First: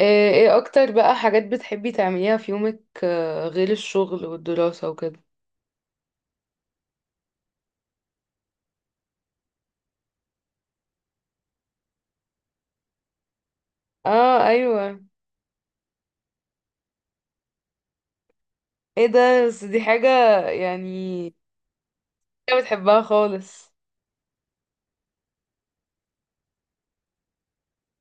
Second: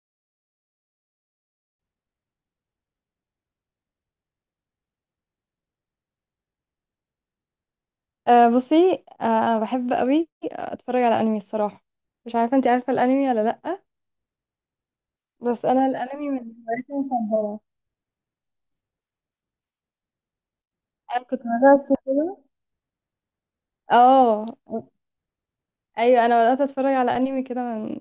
آه. ايه اكتر بقى حاجات بتحبي تعمليها في يومك غير الشغل والدراسة وكده؟ أه بصي، بحب قوي اتفرج على انمي، الصراحه. مش عارفه، انت عارفه الانمي ولا لا؟ اه ايوه. بس انا الانمي من هواياتي المفضله. ايه ده؟ بس دي حاجة انا يعني، كنت بدات كده. حاجة بتحبها خالص؟ اه، ايوه، انا بدات اتفرج على انمي كده من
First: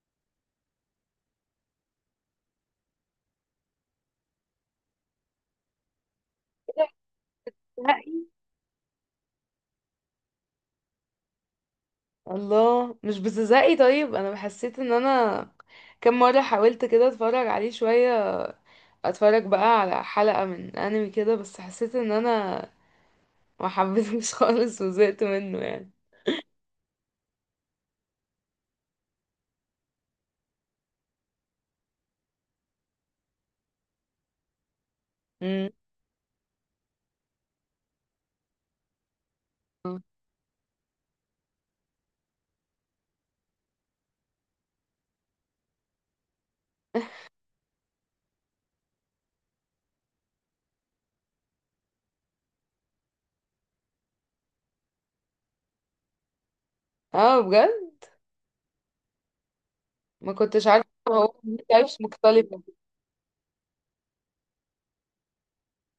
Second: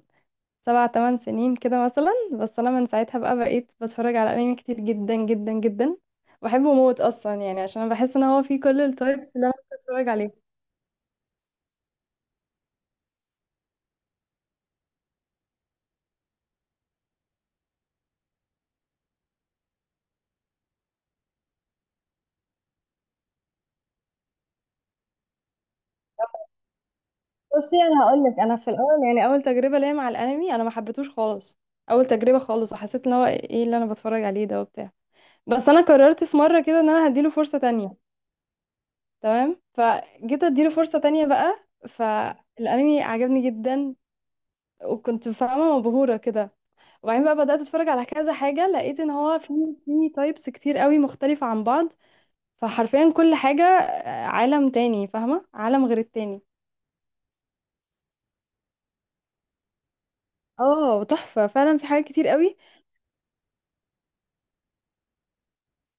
سبع تمن سنين كده مثلا. بس انا من ساعتها بقى بقيت بتفرج على انمي كتير جدا جدا جدا. بحبه موت اصلا، يعني عشان انا بحس زهقي؟ ان هو فيه كل التايبس اللي انا بتفرج عليها. الله، مش بتزهقي؟ طيب انا حسيت ان انا كم مرة حاولت كده اتفرج عليه شوية، اتفرج بقى على حلقة من انمي كده بس حسيت ان انا ما حبيتهوش خالص وزهقت منه يعني. بصي انا هقول لك، انا في الاول يعني اول تجربه ليا مع الانمي انا ما حبيتهوش خالص. اول تجربه خالص، وحسيت ان هو ايه اللي انا بتفرج عليه ده وبتاع. مم. بس انا قررت في مره كده ان انا هديله فرصه تانية. تمام، فجيت اديله فرصه تانية بقى، فالانمي عجبني جدا. وكنت فاهمه مبهوره كده. وبعدين بقى بدات اتفرج على كذا حاجه، لقيت ان هو في تايبس كتير قوي مختلفه عن بعض. فحرفيا كل حاجه، عالم تاني، فاهمه عالم غير التاني. اه بجد؟ ما كنتش عارفة اه، هو تحفه ليه فعلا، في types حاجات كتير قوي. مختلفة.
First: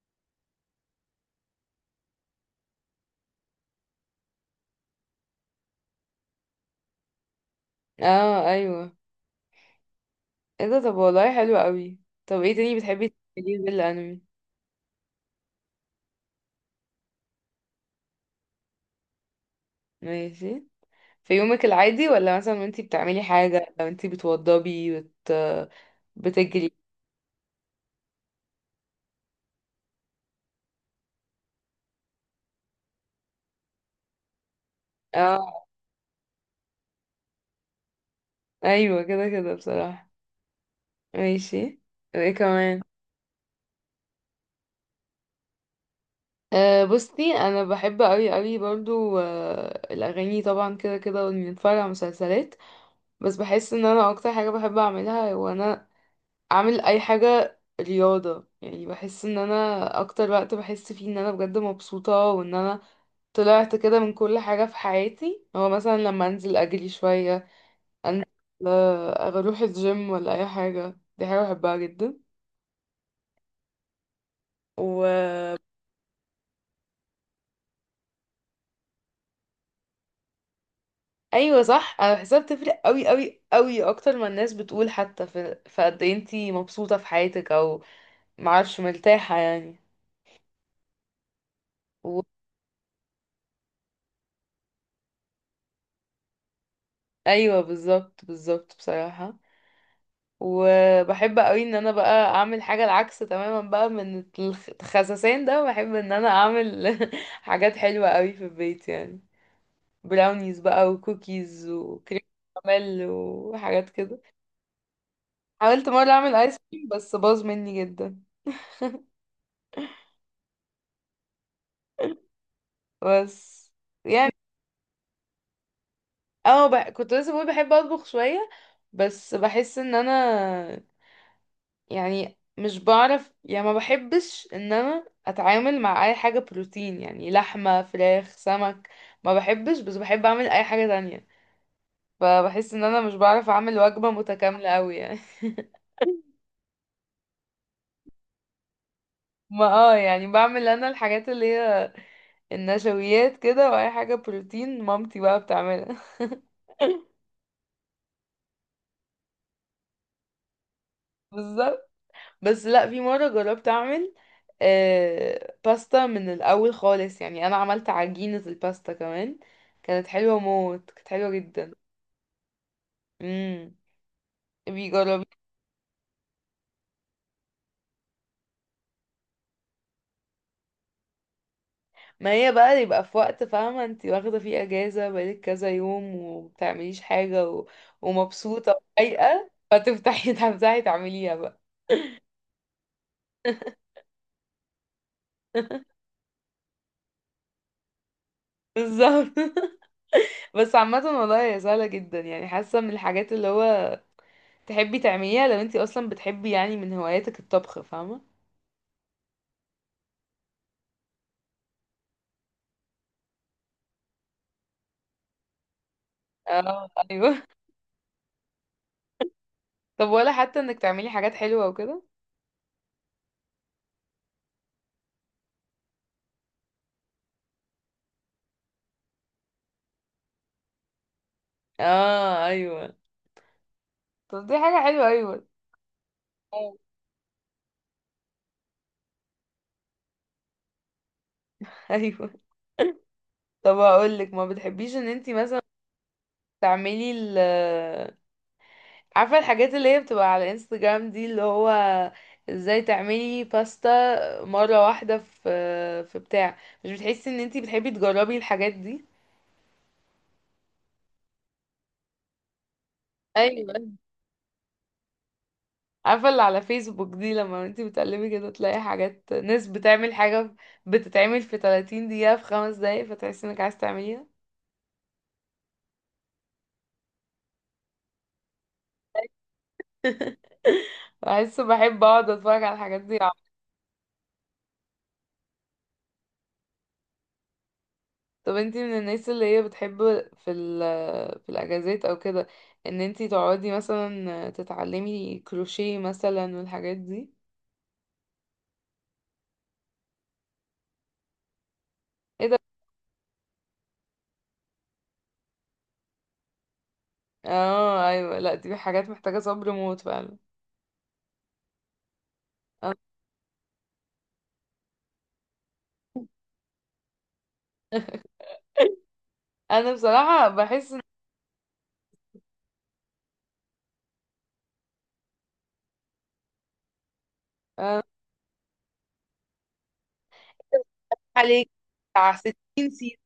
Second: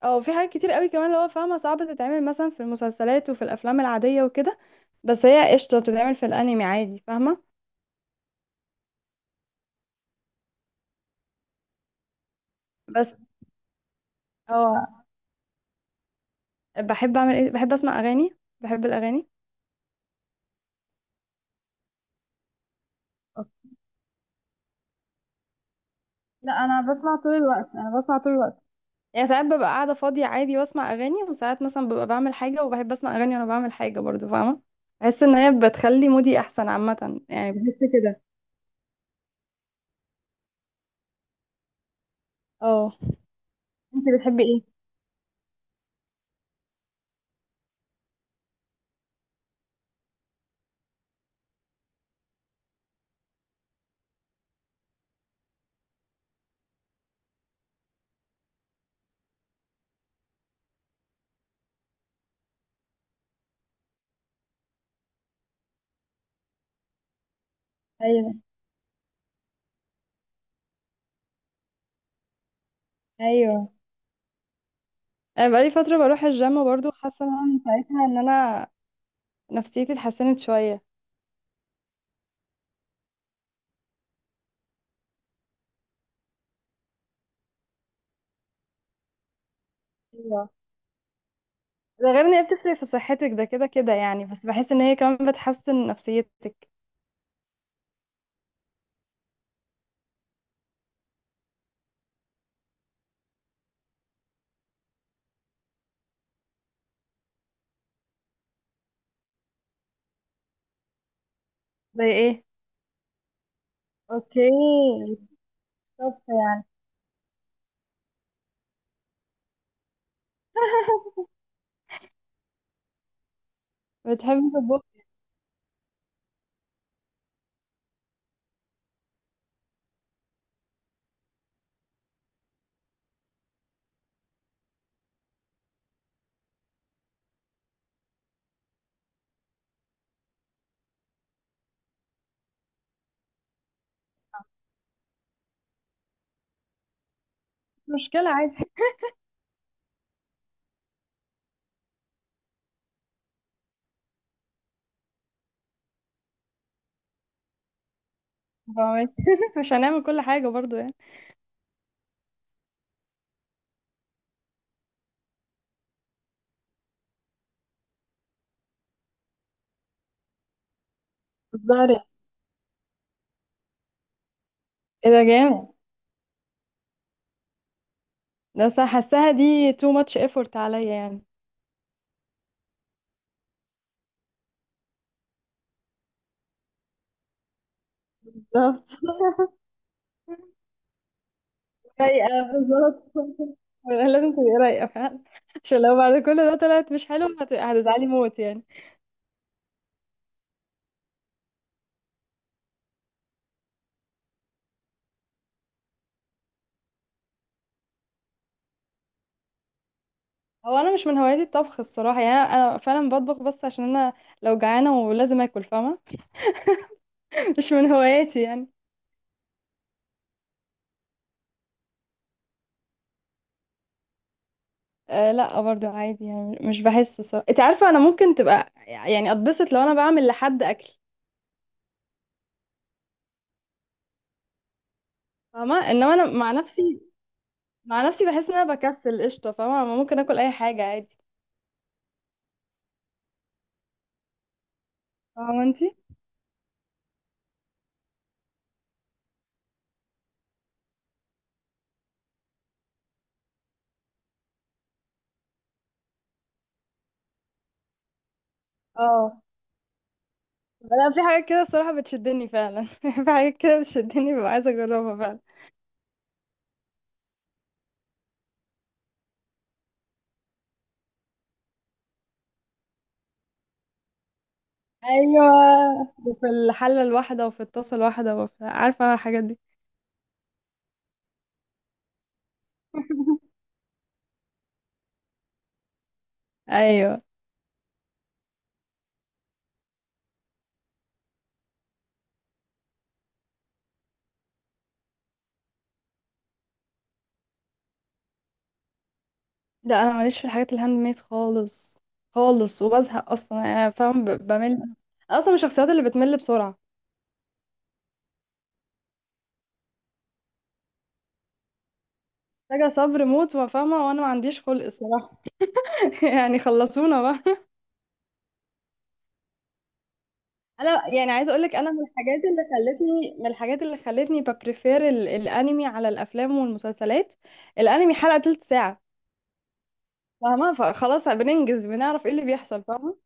او في حاجات كتير قوي كمان، اللي هو فاهمه صعب تتعمل مثلا في المسلسلات وفي الافلام العاديه وكده. بس هي قشطه بتتعمل في الانمي عادي، فاهمه. اه ايوه. ايه ده؟ طب والله حلو قوي. طب ايه تاني بتحبي بس، تعمليه غير الانمي؟ اه بحب اعمل ايه، بحب اسمع اغاني، بحب الاغاني. ماشي. في يومك العادي ولا مثلا وانتي بتعملي أوكي. حاجة، لو انتي بتوضبي لا، بتجري؟ انا بسمع طول الوقت، انا بسمع طول الوقت. يعني ساعات ببقى قاعده فاضيه عادي واسمع اغاني، وساعات مثلا ببقى بعمل حاجه وبحب اسمع اغاني وانا بعمل حاجه برضو، فاهمه. بحس ان هي اه بتخلي مودي احسن عامه، يعني بحس كده. ايوه، كده كده بصراحة. ماشي. ايه كمان؟ اه، انت بتحبي ايه؟ أه بصي، انا بحب قوي قوي برضو الاغاني طبعا كده كده، واني اتفرج على مسلسلات. بس بحس ان انا اكتر حاجة بحب اعملها وانا اعمل اي حاجة رياضة، يعني بحس ان انا اكتر وقت بحس فيه ان انا بجد مبسوطة وان انا طلعت كده من كل حاجة في حياتي، هو مثلا لما انزل اجري شوية، انزل ايوه، اروح الجيم ولا اي حاجة، دي حاجة بحبها جدا. ايوه، وايوه، انا بقالي فتره بروح الجيم برضو، حاسه ان انا من ساعتها ان انا نفسيتي اتحسنت شوية. صح، انا بحسها بتفرق قوي قوي قوي اكتر ما الناس بتقول، حتى في قد إيه انتي مبسوطة في حياتك او معرفش مرتاحة يعني. ايوه، ده غير و... ان هي بتفرق في صحتك ده كده كده، يعني بس بحس ان هي كمان بتحسن نفسيتك. ايوه بالظبط، بالظبط بصراحة. وبحب قوي ان انا بقى اعمل حاجة العكس تماما بقى، من الخساسين ده بحب ان انا اعمل حاجات حلوة قوي في البيت يعني، براونيز بقى وكوكيز زي وكريم ايه؟ كراميل وحاجات كده. اوكي، حاولت مرة بالظبط اعمل ايس يعني. كريم بس باظ مني جدا. بس يعني، بتحبي تطبخي؟ اه كنت لسه بقول بحب اطبخ شوية، بس بحس ان انا يعني مش بعرف، يعني ما بحبش ان انا اتعامل مع اي حاجة بروتين، يعني لحمة فراخ سمك ما بحبش، بس بحب اعمل اي حاجة تانية. فبحس ان انا مش بعرف اعمل وجبة متكاملة قوي يعني. مش مشكلة عادي، ما يعني بعمل انا الحاجات اللي هي النشويات كده، واي حاجة بروتين مامتي بقى بتعملها. فاهمك. مش هنعمل كل حاجة برضو يعني. بالظبط. بس لا، في مرة جربت اعمل باستا من الاول خالص، يعني انا عملت عجينة الباستا كمان، كانت حلوة موت، كانت حلوة جدا. بتهزري؟ مم. ايه ده! بيجربي. جامد. ده صح، حاساها دي too much effort عليا يعني. ما هي بقى يبقى في وقت فاهمة، انت واخدة فيه اجازة بقالك كذا يوم ومبتعمليش حاجة ومبسوطة بالظبط. ورايقة، فتفتحي تفتحي تعمليها بقى. رايقة. بالظبط، لازم تبقي رايقة فعلا. عشان لو بعد كل ده طلعت مش حلو، هتزعلي موت يعني. بالظبط. بس عامة والله هي سهلة جدا يعني، حاسة من الحاجات اللي هو تحبي تعمليها لو انتي اصلا بتحبي، يعني من هواياتك الطبخ فاهمة. هو انا مش من هواياتي الطبخ الصراحه يعني. انا فعلا بطبخ بس عشان انا لو جعانه ولازم اكل، فاهمه. اه ايوه. مش من هواياتي يعني. طب ولا حتى انك تعملي حاجات حلوة وكده؟ أه لا، برضو عادي يعني، مش بحس الصراحه، انت عارفه انا ممكن تبقى يعني اتبسط لو انا بعمل لحد اكل. اه ايوه، طب دي حاجة حلوة، ايوه. فاهمه انما انا مع اه. نفسي، مع نفسي بحس ان انا بكسل قشطه، فاهمه أنا ممكن اكل اي حاجه عادي. ايوه. طب هقولك، ما بتحبيش ان انتي مثلا فاهمه انت تعملي عارفة الحاجات اللي هي بتبقى على انستجرام دي، اللي هو ازاي تعملي باستا مرة واحدة في بتاع، مش بتحسي ان انتي بتحبي تجربي الحاجات دي؟ اه لا، في حاجات كده الصراحه بتشدني فعلا. في حاجات ايوه، كده بتشدني، ببقى عايزه اجربها فعلا. عارفة اللي على فيسبوك دي، لما انتي بتقلبي كده تلاقي حاجات ناس بتعمل حاجة بتتعمل في 30 دقيقة، في 5 دقايق، فتحسي انك عايز تعمليها. ايوه، وفي الحله الواحده، وفي الطاسه الواحده، وفي عارفه انا الحاجات دي. بحس، بحب اقعد اتفرج على الحاجات دي. ايوه، طب انتي من الناس اللي هي بتحب في ال في الاجازات او كده ان انتي تقعدي مثلا تتعلمي كروشيه مثلا والحاجات دي؟ لا انا ماليش في الحاجات الهاند ميد خالص ايه ده. خالص، وبزهق اصلا يعني، انا فاهم بمل. أنا اصلا من الشخصيات اللي بتمل بسرعه. اه ايوه، لا دي حاجات محتاجة صبر موت فعلا. محتاجه انا صبر موت وفاهمه، وانا ما عنديش خلق الصراحه. يعني خلصونا بقى. انا بصراحة بحس ان انا يعني عايزه اقولك، انا من الحاجات اللي خلتني ببريفير الانمي على الافلام والمسلسلات. اه، الانمي حلقه تلت ساعه، فاهمه، فخلاص عليك بننجز، بنعرف ايه بتاع اللي بيحصل، 60 سيزون، فاهمه.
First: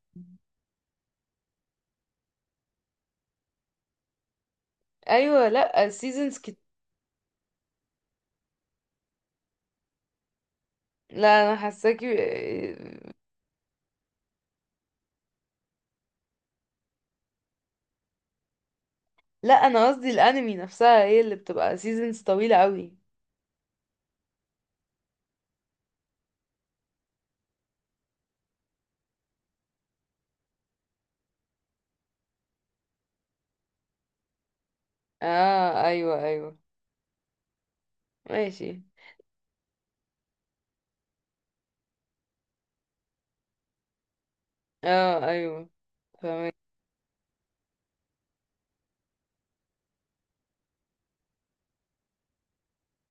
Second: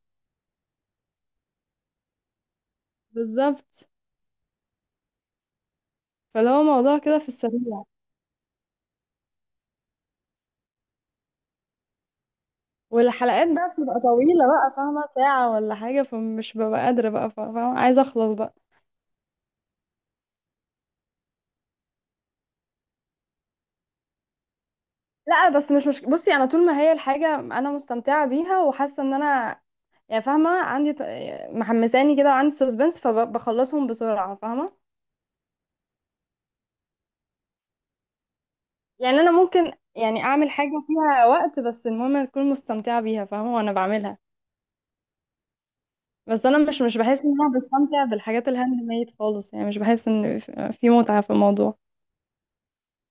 بالظبط، ايوه، لا سيزونز فاللي هو موضوع كده في السريع. لا انا حاساكي. والحلقات بقى بتبقى طويلة بقى، فاهمة، ساعة ولا حاجة، فمش ببقى قادرة بقى، فاهمة، عايزة أخلص بقى. لا انا قصدي الانمي نفسها هي اللي بتبقى سيزونز طويلة قوي. لا بس مش بصي، أنا طول ما هي الحاجة أنا مستمتعة بيها وحاسة إن أنا، يعني فاهمة، عندي محمساني كده وعندي سسبنس، فبخلصهم بسرعة، فاهمة. اه ايوه ايوه. ماشي. يعني أنا ممكن يعني أعمل حاجة فيها وقت، بس المهم أكون مستمتعة بيها، فاهمة وأنا بعملها. اه ايوه، بس أنا فاهمك. مش بحس إن أنا بستمتع بالحاجات الهاند ميد خالص يعني، مش بحس إن في متعة في الموضوع.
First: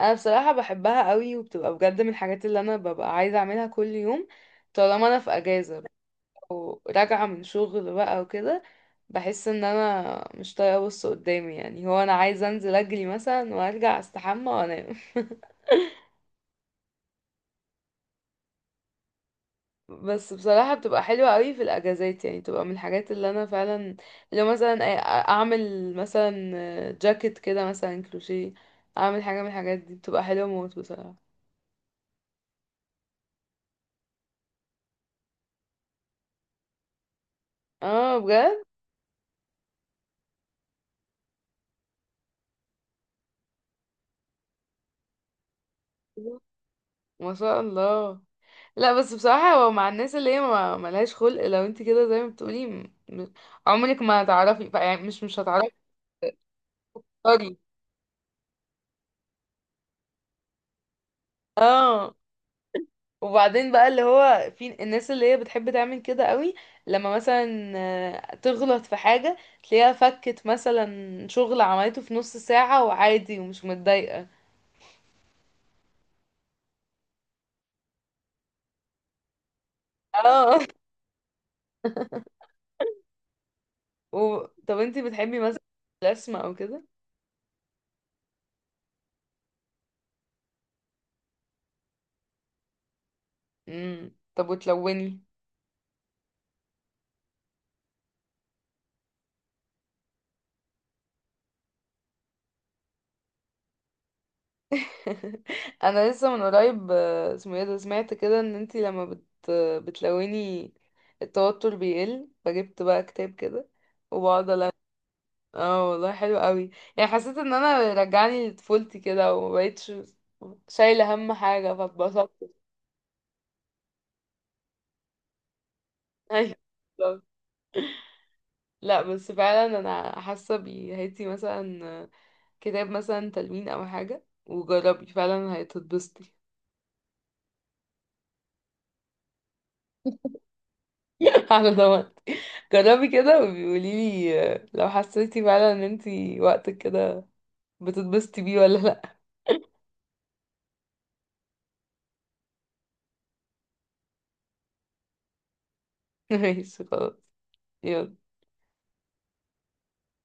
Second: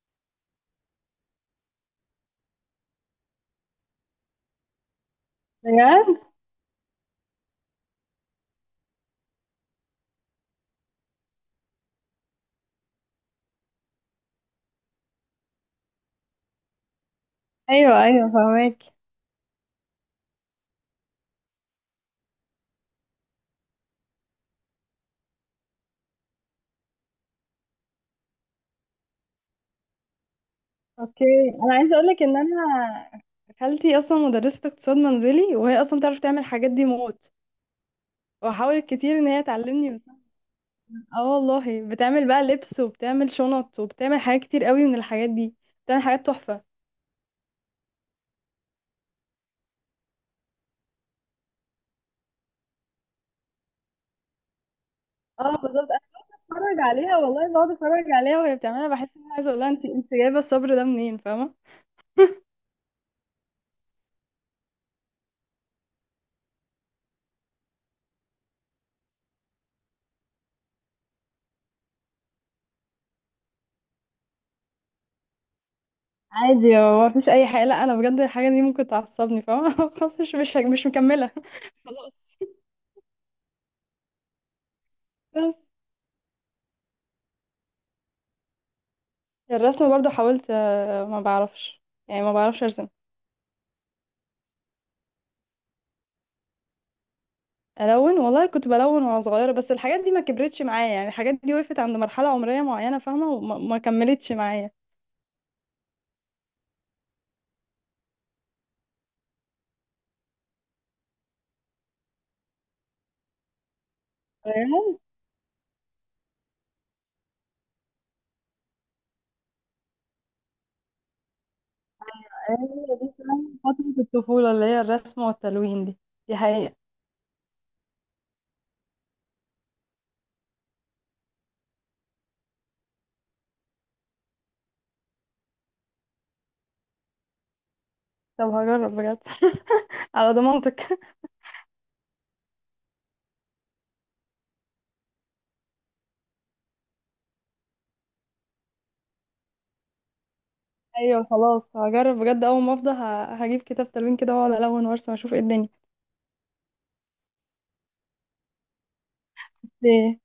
انا بصراحة بحبها قوي، وبتبقى بجد من الحاجات اللي انا ببقى عايزة اعملها كل يوم، طالما انا في اجازة بجد؟ او راجعة من شغل بقى وكده، بحس ان انا مش طايقة ابص قدامي، يعني هو انا عايزة انزل اجري مثلا وارجع استحمى وانام أيوه، أيوه، فاهمك. بس بصراحة بتبقى حلوة قوي في الأجازات، يعني بتبقى من الحاجات اللي أنا فعلا، لو مثلا أعمل مثلا جاكيت كده مثلا كروشيه، أعمل حاجة من الحاجات دي بتبقى حلوة موت بصراحة. اوكي، انا عايزه اقول لك ان انا خالتي اصلا مدرسه اقتصاد منزلي، وهي اصلا بتعرف تعمل الحاجات دي موت. اه بجد. وحاولت كتير ان هي تعلمني، بس اه، والله بتعمل بقى لبس، وبتعمل شنط، وبتعمل حاجات كتير قوي من الحاجات دي. بتعمل حاجات تحفه. ما شاء الله. لا بس بصراحة، هو مع الناس اللي هي ما ملهاش خلق لو انت كده زي ما بتقولي، عمرك ما هتعرفي يعني مش اه هتعرفي بالظبط، انا بتفرج عليها والله، تختاري. بقعد اتفرج عليها وهي بتعملها، بحس ان انا عايزه اقول لها انت جايبه الصبر ده منين؟ فاهمه. اه، وبعدين بقى اللي هو في الناس اللي هي بتحب تعمل كده قوي، لما مثلا تغلط في حاجة تلاقيها فكت مثلا شغل عملته في نص ساعة وعادي ومش متضايقة. عادي، هو مفيش اي حاجه، لا انا بجد الحاجه دي ممكن تعصبني، فاهمه. خلاص، مش مش اه. مش مكمله. خلاص. و... طب انت بتحبي بس مثلا الرسم او كده؟ الرسم برضو حاولت، ما بعرفش. يعني ما بعرفش ارسم. طب وتلوني؟ الون والله كنت بلون وانا صغيره، بس الحاجات دي ما كبرتش معايا، يعني الحاجات دي وقفت عند مرحله عمريه معينه، فاهمه، وما ما كملتش معايا. انا لسه من قريب اسمه ايه ده، سمعت كده ان انتي لما بتلوني التوتر بيقل، فجبت بقى كتاب كده وبقعد الون. فاهمة؟ اه والله حلو قوي، يعني حسيت ان انا رجعني لطفولتي كده ومبقتش شايله هم حاجه، فاتبسطت هي دي فعلاً فتره الطفوله اللي هي الرسم والتلوين دي. دي ايوه حقيقه. بالظبط. لا بس فعلا انا حاسه بيه، هاتي مثلا كتاب مثلا تلوين او حاجه وجربي فعلا هتتبسطي. طب، هجرب بجد. على ضمانتك. على ضمانتي. جربي كده وبيقولي لي، لو حسيتي فعلا ان انتي وقتك كده بتتبسطي بيه ولا لا. ايوه، خلاص هجرب بجد اول ما افضى، هجيب كتاب تلوين كده واقعد الون وارسم اشوف ايه ماشي خلاص. يلا. الدنيا.